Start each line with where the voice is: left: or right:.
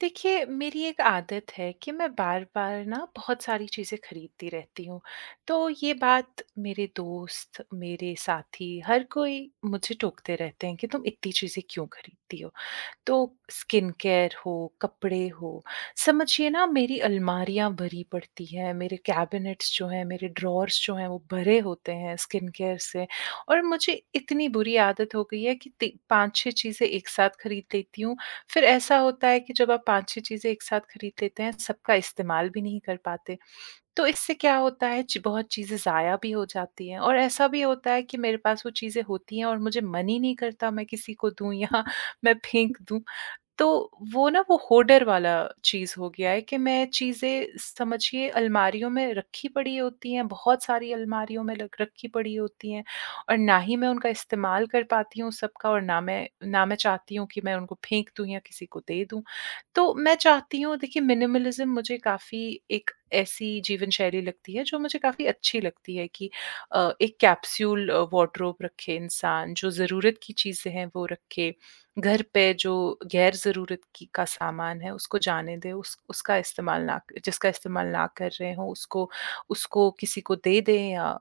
right: देखिए, मेरी एक आदत है कि मैं बार-बार ना बहुत सारी चीज़ें खरीदती रहती हूँ। तो ये बात मेरे दोस्त, मेरे साथी, हर कोई मुझे टोकते रहते हैं कि, "तुम इतनी चीज़ें क्यों खरीदती हो?" तो स्किन केयर हो, कपड़े हों, समझिए ना, मेरी अलमारियाँ भरी पड़ती हैं, मेरे कैबिनेट्स जो हैं, मेरे ड्रॉर्स जो हैं, वो भरे होते हैं स्किन केयर से और मुझे इतनी बुरी आदत हो गई है कि ती 5-6 चीज़ें एक साथ खरीद लेती हूँ, फिर ऐसा होता है कि जब आप 5-6 चीज़ें एक साथ खरीद लेते हैं, सबका इस्तेमाल भी नहीं कर पाते। तो इससे क्या होता है, ची बहुत चीज़ें ज़ाया भी हो जाती हैं और ऐसा भी होता है कि मेरे पास वो चीज़ें होती हैं और मुझे मन ही नहीं करता, मैं किसी को दूँ या मैं फेंक दूँ। तो वो ना, वो होडर वाला चीज़ हो गया है कि मैं चीज़ें समझिए अलमारियों में रखी पड़ी होती हैं, बहुत सारी अलमारियों में लग रखी पड़ी होती हैं और ना ही मैं उनका इस्तेमाल कर पाती हूँ सबका और ना मैं ना मैं चाहती हूँ कि मैं उनको फेंक दूँ या किसी को दे दूँ। तो मैं चाहती हूँ, देखिए, मिनिमलिज़्म मुझे काफ़ी एक ऐसी जीवन शैली लगती है, जो मुझे काफ़ी अच्छी लगती है कि अ, एक कैप्सूल अ, वॉडरॉब रखे इंसान, जो ज़रूरत की चीज़ें हैं, वो रखे। घर पे जो गैर ज़रूरत की का सामान है, उसको जाने दे, उस उसका इस्तेमाल ना क जिसका इस्तेमाल ना कर रहे हों, उसको उसको किसी को दे दें या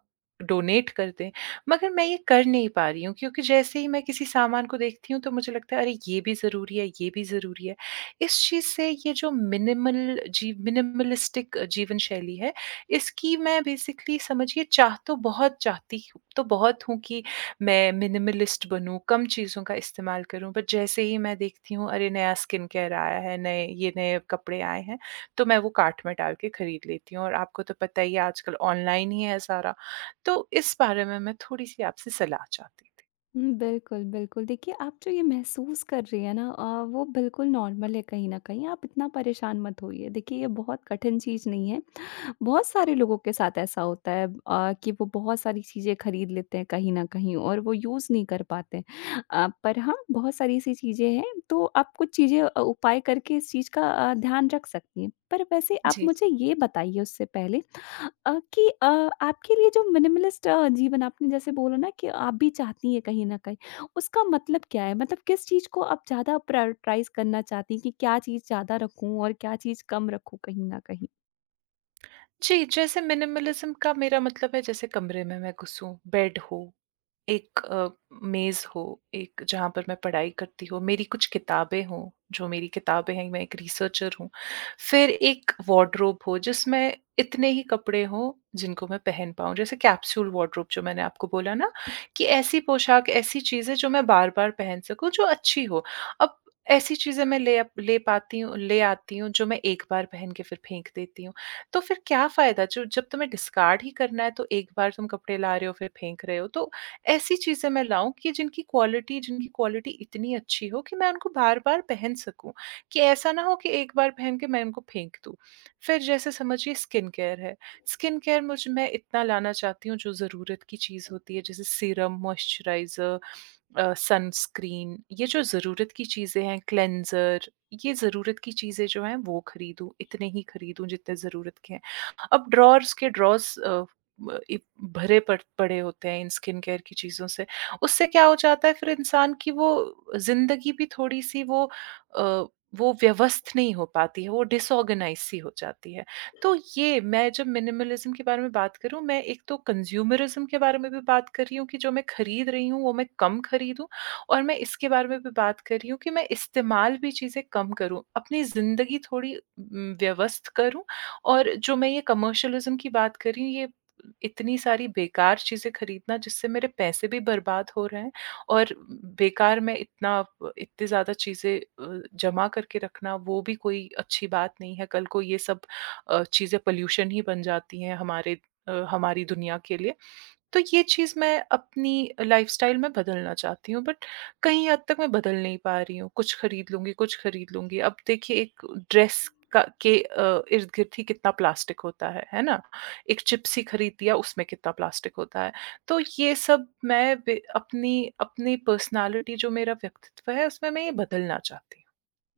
right: डोनेट कर दें। मगर मैं ये कर नहीं पा रही हूँ, क्योंकि जैसे ही मैं किसी सामान को देखती हूँ, तो मुझे लगता है, "अरे! ये भी ज़रूरी है, ये भी ज़रूरी है।" इस चीज़ से ये जो मिनिमल जी, मिनिमालिस्टिक जीवन शैली है, इसकी मैं बेसिकली समझिए चाह तो बहुत चाहती हूँ तो बहुत हूँ कि मैं मिनिमालिस्ट बनूँ, कम चीज़ों का इस्तेमाल करूँ। पर जैसे ही मैं देखती हूँ, "अरे! नया स्किन केयर आया है, नए ये नए कपड़े आए हैं।" तो मैं वो कार्ट में डाल के खरीद लेती हूँ और आपको तो पता ही है, आजकल ऑनलाइन ही है सारा। तो इस बारे में मैं थोड़ी-सी आपसे सलाह चाहती थी।
left: हुँ, बिल्कुल, बिल्कुल। देखिए, आप जो ये महसूस कर रही हैं ना अ, वो बिल्कुल नॉर्मल है कहीं न कहीं। आप इतना परेशान मत होइए। देखिए, ये बहुत कठिन चीज़ नहीं है। बहुत सारे लोगों के साथ ऐसा होता है अ, कि वो बहुत सारी चीज़ें खरीद लेते हैं कहीं न कहीं, और वो यूज़ नहीं कर पाते। अ, पर हाँ, बहुत सारी ऐसी चीज़ें हैं, तो आप कुछ चीज़ें अ, उपाय करके इस चीज़ का अ, ध्यान रख सकती हैं। पर वैसे आप
right: जी,
left: मुझे
right: जी।
left: ये बताइए उससे पहले अ, कि अ, आपके लिए जो मिनिमलिस्ट अ, जीवन आपने जैसे बोला ना कि आप भी चाहती हैं कहीं न कहीं, उसका मतलब क्या है? मतलब किस चीज़ को आप ज़्यादा प्रायॉरिटाइज़ करना चाहती हैं कि क्या चीज़ ज़्यादा रखूँ और क्या चीज़ कम रखूँ कहीं न कहीं?
right: जी, जैसे मिनिमलिज़्म का मेरा मतलब है, जैसे कमरे में मैं घुसूँ, बेड हो। एक अ, मेज़ हो, एक जहाँ पर मैं पढ़ाई करती हूँ, मेरी कुछ किताबें हों, जो मेरी किताबें हैं, मैं एक रीसर्चर हूँ। फिर एक वार्डरोब हो, जिसमें इतने ही कपड़े हों, जिनको मैं पहन पाऊँ। जैसे कैप्सूल वार्डरोब जो मैंने आपको बोला ना, कि ऐसी पोशाक, ऐसी चीज़ें, जो मैं बार-बार पहन सकूँ, जो अच्छी हों। अब ऐसी चीज़ें मैं ले अप ले पाती हूँ ले आती हूँ, जो मैं 1 बार पहन के फिर फेंक देती हूँ। तो फिर क्या फ़ायदा? जो जब तुम्हें डिस्कार्ड ही करना है, तो एक बार तुम कपड़े ला रहे हो, फिर फेंक रहे हो। तो ऐसी चीज़ें मैं लाऊँ, कि जिनकी क्वालिटी जिनकी क्वालिटी इतनी अच्छी हो कि मैं उनको बार-बार पहन सकूँ, कि ऐसा ना हो कि 1 बार पहन के मैं उनको फेंक दूँ। फिर जैसे समझिए स्किन केयर है। स्किन केयर मुझ मैं इतना लाना चाहती हूँ, जो ज़रूरत की चीज़ होती है, जैसे सीरम, मॉइस्चराइज़र अ, सनस्क्रीन, ये जो ज़रूरत की चीज़ें हैं क्लेंज़र, ये ज़रूरत की चीज़ें जो हैं, वो खरीदूँ। इतने ही खरीदूँ, जितने ज़रूरत के हैं। अब ड्रावर्स के ड्रावर्स अ, ब इ भरे पड़ पड़े होते हैं इन स्किन केयर की चीज़ों से। उससे क्या हो जाता है, फिर इंसान की वो ज़िंदगी भी थोड़ी-सी वो अ, वो व्यवस्थ नहीं हो पाती है, वो डिसऑर्गनाइज़्ड सी हो जाती है। तो ये मैं जब मिनिमलिज़्म के बारे में बात करूँ, मैं एक तो कंज़्यूमरिज़्म के बारे में भी बात कर रही हूँ कि जो मैं खरीद रही हूँ, वो मैं कम खरीदूँ, और मैं इसके बारे में भी बात कर रही हूँ कि मैं इस्तेमाल भी चीज़ें कम करूँ। अपनी ज़िंदगी थोड़ी उम, व्यवस्थ करूँ और जो मैं ये कमर्शियलिज़्म की बात कर रही हूँ, ये उम, इतनी सारी बेकार चीज़ें खरीदना, जिससे मेरे पैसे भी बर्बाद हो रहे हैं और उम, बेकार में इतना आप इतनी ज़्यादा चीज़ें अ, जमा करके रखना, वो भी कोई अच्छी बात नहीं है। कल को ये सब अ, चीज़ें पॉल्यूशन ही बन जाती हैं हमारे अ, हमारी दुनिया के लिए। तो ये चीज़ मैं अपनी अ, लाइफ़स्टाइल में बदलना चाहती हूँ, बट कहीं हद तक मैं बदल नहीं पा रही हूँ, "कुछ खरीद लूँगी, कुछ खरीद लूँगी।" अब देखिए एक ड्रेस का के अ, इर्द-गिर्द ही कितना प्लास्टिक होता है, है ना? एक चिप्स ही खरीद दिया, उसमें कितना प्लास्टिक होता है। तो ये सब मैं बे अपनी अपनी पर्सनैलिटी जो मेरा व्यक्तित्व है, उसमें मैं ये बदलना चाहती हूँ।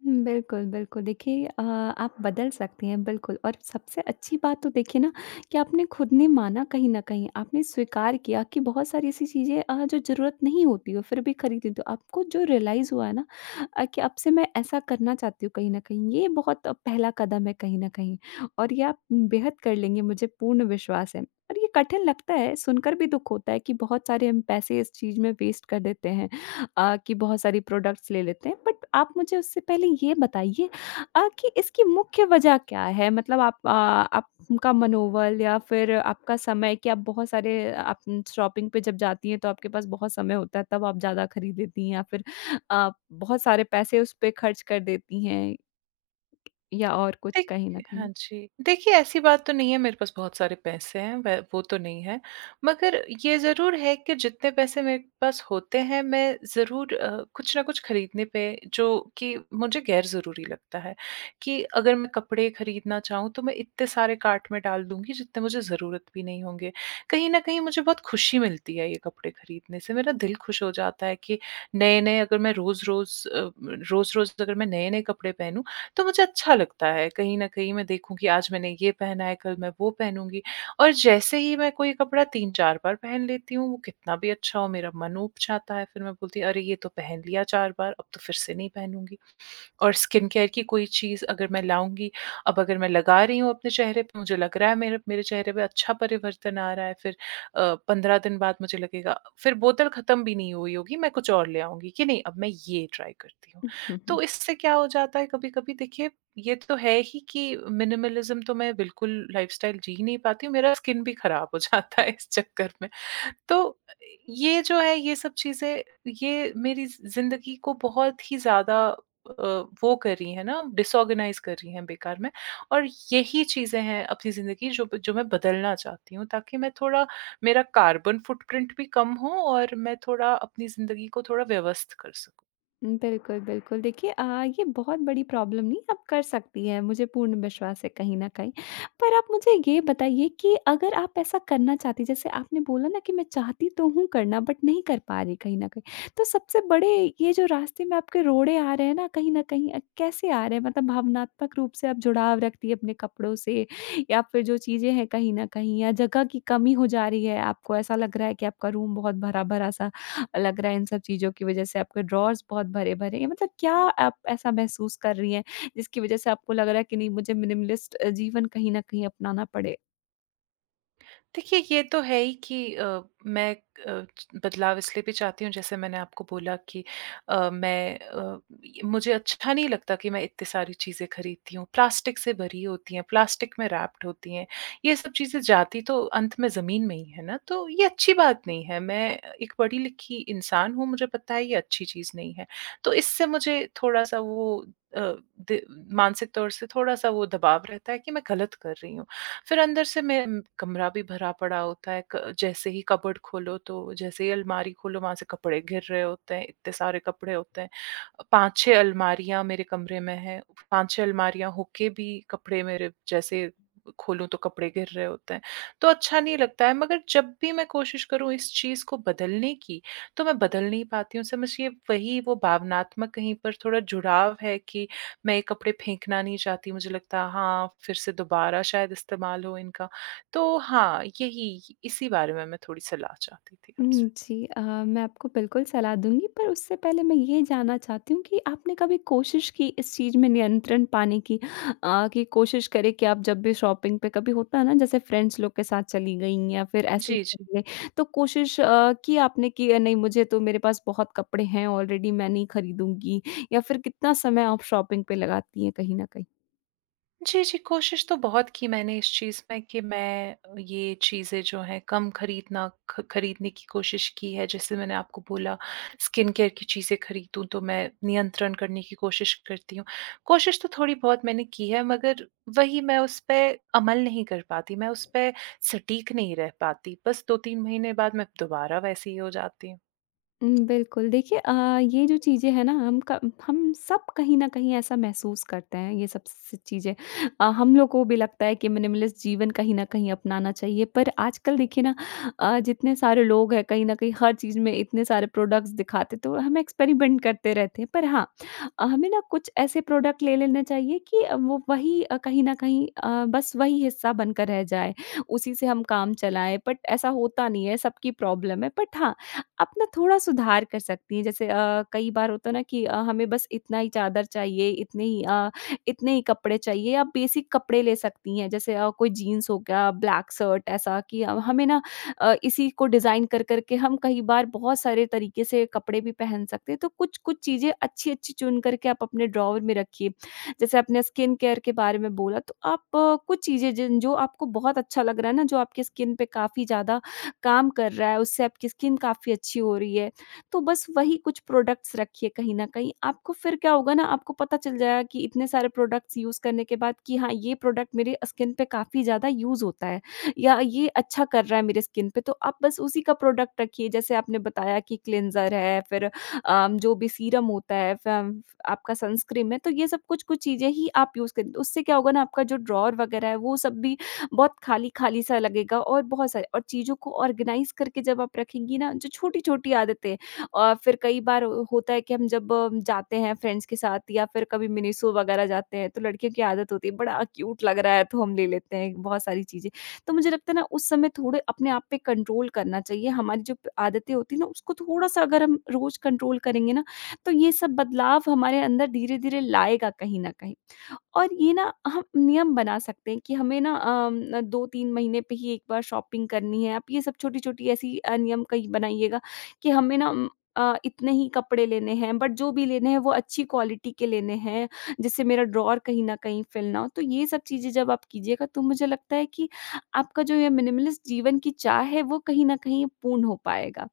left: हुँ, बिल्कुल, बिल्कुल, देखिए अ, आप बदल सकती हैं, बिल्कुल और सबसे अच्छी बात तो देखिए ना कि आपने खुद ने माना कहीं न कहीं। आपने स्वीकार किया कि बहुत सारी ऐसी चीज़ें अ, जो ज़रूरत नहीं होती हो, फिर भी खरीद लेते हो। आपको जो रियलाइज़ हुआ ना अ, कि अब से मैं ऐसा करना चाहती हूँ कहीं न कहीं, ये बहुत पहला कदम है कहीं न कहीं, और ये आप उम, बेहद कर लेंगी, मुझे पूर्ण विश्वास है। और ये कठिन लगता है, सुनकर भी दुख होता है कि बहुत सारे हम पैसे इस चीज़ में वेस्ट कर देते हैं अ, कि बहुत सारी प्रोडक्ट्स ले लेते हैं। बट आप मुझे उससे पहले ये बताइए अ, कि इसकी मुख्य वजह क्या है? मतलब आप अ, आपका मनोबल या फिर आपका समय, क्या आप बहुत सारे आप उम, शॉपिंग पे जब जाती हैं, तो आपके पास बहुत समय होता है, तब आप ज़्यादा खरीद लेती हैं, या फिर अ, बहुत सारे पैसे उस पे खर्च कर देती हैं, या और कुछ,
right: देख
left: कहीं न
right: हाँ
left: कहीं?
right: जी। देखिए, ऐसी बात तो नहीं है, मेरे पास बहुत सारे पैसे हैं, व वो तो नहीं है। मगर ये ज़रूर है कि जितने पैसे मेरे पास होते हैं, मैं ज़रूर अ, कुछ ना कुछ खरीदने पे, जो कि मुझे गैरज़रूरी लगता है कि अगर मैं कपड़े खरीदना चाहूँ, तो मैं इतने सारे कार्ट में डाल दूँगी, जितने मुझे ज़रूरत भी नहीं होंगे। कहीं न कहीं मुझे बहुत खुशी मिलती है ये कपड़े खरीदने से। मेरा दिल खुश हो जाता है कि नए-नए अगर मैं रोज़-रोज़ अ, रोज़-रोज़ अगर मैं नए-नए कपड़े पहनूँ, तो मुझे अच्छा लगता है। कहीं न कहीं मैं देखूँ कि आज मैंने ये पहना है, कल मैं वो पहनूँगी और जैसे ही मैं कोई कपड़ा 3-4 बार पहन लेती हूँ, वो कितना भी अच्छा हो, मेरा मन ऊब जाता है। फिर मैं बोलती है, "अरे! ये तो पहन लिया 4 बार, अब तो फिर से नहीं पहनूँगी।" और स्किन केयर की कोई चीज़ अगर मैं लाऊँगी, अब अगर मैं लगा रही हूँ अपने चेहरे प मुझे लग रहा है, मेरे मेरे चेहरे पे अच्छा परिवर्तन आ रहा है, फिर अ, 15 दिन बाद मुझे लगेगा फिर बोतल खत्म भी नहीं हुई होगी, मैं कुछ और ले आऊँगी कि, "नहीं, अब मैं ये ट्राई करती हूँ।" तो इससे क्या हो जाता है कभी-कभी, देखिए, ये तो है ही कि मिनिमलिज़्म तो मैं बिल्कुल लाइफस्टाइल जी ही नहीं पाती हूँ, मेरा स्किन भी खराब हो जाता है इस चक्कर में। तो अ, ये जो है, ये सब चीज़ें, ये मेरी ज़ि ज़िंदगी को बहुत ही ज़्यादा अ, वो करी हैं ना, डिसऑर्गनाइज़ करी हैं बेकार में, और यही चीज़ें हैं अपनी ज़िंदगी, जो ब जो मैं बदलना चाहती हूँ, ताकि मैं थोड़ा मेरा कार्बन फुटप्रिंट भी कम हो और मैं थोड़ा अपनी ज़िंदगी को थोड़ा व्यवस्थित कर सकूँ।
left: बिल्कुल, बिल्कुल। देखिए अ, ये बहुत बड़ी प्रॉब्लम नहीं, आप कर सकती हैं, मुझे पूर्ण विश्वास है कहीं न कहीं। पर आप मुझे ये बताइए कि अगर आप ऐसा करना चाहती हैं, जैसे आपने बोला ना कि, "मैं चाहती तो हूँ करना, बट नहीं कर पा रही कहीं न कहीं।" तो सबसे बड़े ये जो रास्ते में आपके रोड़े आ रहे हैं ना, कहीं न कहीं अ, कैसे आ रहे हैं? मतलब भावनात्मक रूप से आप जुड़ाव रखती हैं अपने कपड़ों से, या फिर जो चीज़ें हैं कहीं न कहीं, या जगह की कमी हो जा रही है? आपको ऐसा लग रहा है कि आपका रूम बहुत भरा-भरा सा अ, लग रहा है इन सब चीज़ों की वजह से, आपके ड्रॉर्स बहुत भरे-भरे हैं? मतलब क्या आप ऐसा महसूस कर रही हैं, जिसकी वजह से आपको लग रहा है कि, "नहीं, मुझे मिनिमलिस्ट अ, जीवन कहीं न कहीं अपनाना पड़े"?
right: देखिए, ये तो है ही कि अ, मैं अ, च बदलाव इसलिए भी चाहती हूँ, जैसे मैंने आपको बोला कि अ, मैं अ, य मुझे अच्छा नहीं लगता कि मैं इतनी सारी चीज़ें खरीदती हूँ, प्लास्टिक से भरी होती हैं, प्लास्टिक में रैप्ड होती हैं। ये सब चीज़ें जाती तो अंत में ज़मीन में ही हैं ना, तो ये अच्छी बात नहीं है। मैं एक पढ़ी-लिखी इंसान हूँ, मुझे पता है ये अच्छी चीज़ नहीं है। तो इससे मुझे थोड़ा-सा वो अ, दि मानसिक तौर से थोड़ा-सा वो दबाव रहता है कि मैं गलत कर रही हूँ। फिर अंदर से मे कमरा भी भरा पड़ा होता है, क जैसे ही कबर्ड खोलो तो जैसे ही अलमारी खोलो, वहाँ से कपड़े गिर रहे होते हैं, इतने सारे कपड़े होते हैं। अ, 5-6 अलमारियाँ मेरे कमरे में हैं। 5-6 अलमारियाँ होके भी कपड़े मेरे जैसे खोलूँ, तो कपड़े गिर रहे होते हैं, तो अच्छा नहीं लगता है। मगर जब भी मैं कोशिश करूँ इस चीज़ को बदलने की, तो मैं बदल नहीं पाती हूँ। समझिए वही वो भावनात्मक कहीं पर थोड़ा जुड़ाव है कि मैं ये कपड़े फेंकना नहीं चाहती। मुझे लगता है, हाँ, फिर से दोबारा शायद इस्तेमाल हो इनका। तो हाँ, यही, इसी बारे में मैं थोड़ी सलाह चाहती थी
left: हुँ,
right: आपसे।
left: जी, अ, मैं आपको बिल्कुल सलाह दूँगी, पर उससे पहले मैं ये जानना चाहती हूँ कि आपने कभी कोशिश की, इस चीज़ में नियंत्रण पाने की? अ, कि कोशिश करें कि आप जब भी शॉपिंग पे, कभी होता है ना, जैसे फ्रेंड्स लोग के साथ चली गईं या फिर ऐसे ही
right: जी, जी।
left: चीज़ें? तो कोशिश अ, की आपने कि अ, "नहीं, मुझे तो मेरे पास बहुत कपड़े हैं ऑलरेडी, मैं नहीं खरीदूँगी।" या फिर कितना समय आप शॉपिंग पे लगाती हैं कहीं न कहीं?
right: जी, जी, कोशिश तो बहुत की मैंने इस चीज़ में कि मैं अ, ये चीज़ें जो हैं कम खरीदना ख खरीदने की कोशिश की है, जैसे मैंने आपको बोला स्किन केयर की चीज़ें खरीदूँ तो मैं नियंत्रण करने की कोशिश करती हूँ। कोशिश तो थोड़ी बहुत मैंने की है मगर वही मैं उस पे अमल नहीं कर पाती, मैं उस पे सटीक नहीं रह पाती, बस 2-3 महीने बाद मैं दोबारा वैसी ही हो जाती हूँ।
left: उम, बिल्कुल देखिए अ, ये जो चीज़ें हैं ना हम क हम सब कहीं न कहीं ऐसा महसूस करते हैं ये सब स चीज़ें अ, हम लोग को भी लगता है कि मिनिमलिस्ट जीवन कहीं न कहीं अपनाना चाहिए, पर आजकल देखिए ना अ, जितने सारे लोग हैं कहीं न कहीं हर चीज़ में इतने सारे प्रोडक्ट्स दिखाते, तो वो हम एक्सपेरिमेंट करते रहते हैं। पर हाँ अ, हमें ना कुछ ऐसे प्रोडक्ट ले लेने चाहिए, कि अ, वो वही अ, कहीं न कहीं अ, बस वही हिस्सा बनकर रह जाए। उसी से हम काम चलाएँ बट ऐसा होता नहीं है, सबकी प्रॉब्लम है बट हाँ, आप ना थोड़ा सुधार कर सकती हैं जैसे अ, कई बार होता है ना कि अ, हमें बस इतना ही चादर चाहिए, इतने ही अ, इतने ही कपड़े चाहिए, आप बेसिक कपड़े ले सकती हैं। जैसे अ, कोई जीन्स हो गया, ब्लैक सर्ट ऐसा कि अ, हमें ना अ, इसी को डिज़ाइन कर करके हम कई बार बहुत सारे तरीके से कपड़े भी पहन सकते हैं। तो कुछ-कुछ चीज़ें, अच्छी-अच्छी चुन करके आप अपने ड्रॉवर में रखिए, जैसे अपने स्किन केयर के बारे में बोला, तो आप अ, कुछ चीज़ें जिन जो आपको बहुत अच्छा लग रहा है ना, जो आपके स्किन पे काफ़ी ज़्यादा काम कर रहा है, उससे आपकी स्किन काफ़ी अच्छी हो रही है। तो बस वही कुछ प्रोडक्ट्स रखिए कहीं न कहीं, आपको फिर क्या होगा ना, आपको पता चल जाएगा कि इतने सारे प्रोडक्ट्स यूज़ करने के बाद कि हाँ, ये प्रोडक्ट मेरे अ, स्किन पे काफ़ी ज़्यादा यूज़ होता है या ये अच्छा कर रहा है मेरे स्किन पे, तो आप बस उसी का प्रोडक्ट रखिए। जैसे आपने बताया कि क्लिंजर है फिर अ, जो भी सीरम होता है फम फ आपका सनस्क्रीन है, तो ये सब कुछ कुछ चीज़ें ही आप यूज़ करिए, उससे क्या होगा ना आपका जो ड्रॉवर वग़ैरह है, वो सब भी बहुत खाली-खाली सा लगेगा और बहुत स और चीज़ों को आर्गेनाइज़ करके जब आप रखेंगी ना जो छोटी-छोटी आदतें अ, फिर कई बार अ, होता है कि हम जब अ, जाते हैं फ्रेंड्स के साथ या फिर कभी मिनिसो वग़ैरह जाते हैं, तो लड़कियों की आदत होती है बड़ा क्यूट लग रहा है, तो हम ले लेते हैं बहुत सारी चीज़ें। तो मुझे लगता है ना उस समय थोड़ा अपने आप पे कंट्रोल करना चाहिए, हमारी जो प आदतें होती हैं ना, उसको थोड़ा-सा अगर हम रोज़ कंट्रोल करेंगे ना, तो ये सब बदलाव हमारे अंदर धीरे-धीरे लाएगा कहीं न कहीं। और ये ना हम नियम बना सकते हैं कि हमें ना अम, ना 2-3 महीने पे ही एक बार शॉपिंग करनी है, आप ये सब छोटी-छोटी ऐसी अ, नियम कहीं बनाइएगा, कि हमें ना उम अ, इतने ही कपड़े लेने हैं, बट जो भी लेने हैं वो अच्छी क्वालिटी के लेने हैं, जिससे मेरा ड्रॉवर कहीं न कहीं फिल ना हो। तो ये सब चीज़ें जब आप कीजिएगा, तो मुझे लगता है कि आपका जो ये मिनिमलिस्ट जीवन की चाह है, वो कहीं न कहीं पूर्ण हो पाएगा।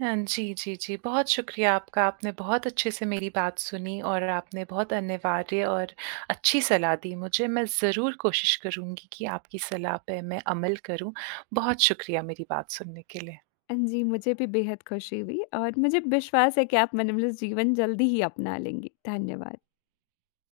right: हाँ जी, जी, जी। बहुत शुक्रिया आपका, आपने बहुत अच्छे से मेरी बात सुनी और आपने बहुत अनिवार्य और अच्छी सलाह दी मुझे, मैं ज़रूर कोशिश करूँगी कि आपकी सलाह पे मैं अमल करूँ। बहुत शुक्रिया मेरी बात सुनने के लिए।
left: अ, जी, मुझे भी बेहद खुशी हुई और मुझे विश्वास है कि आप मिनिमिलिस्ट जीवन जल्दी ही अपना लेंगी। धन्यवाद।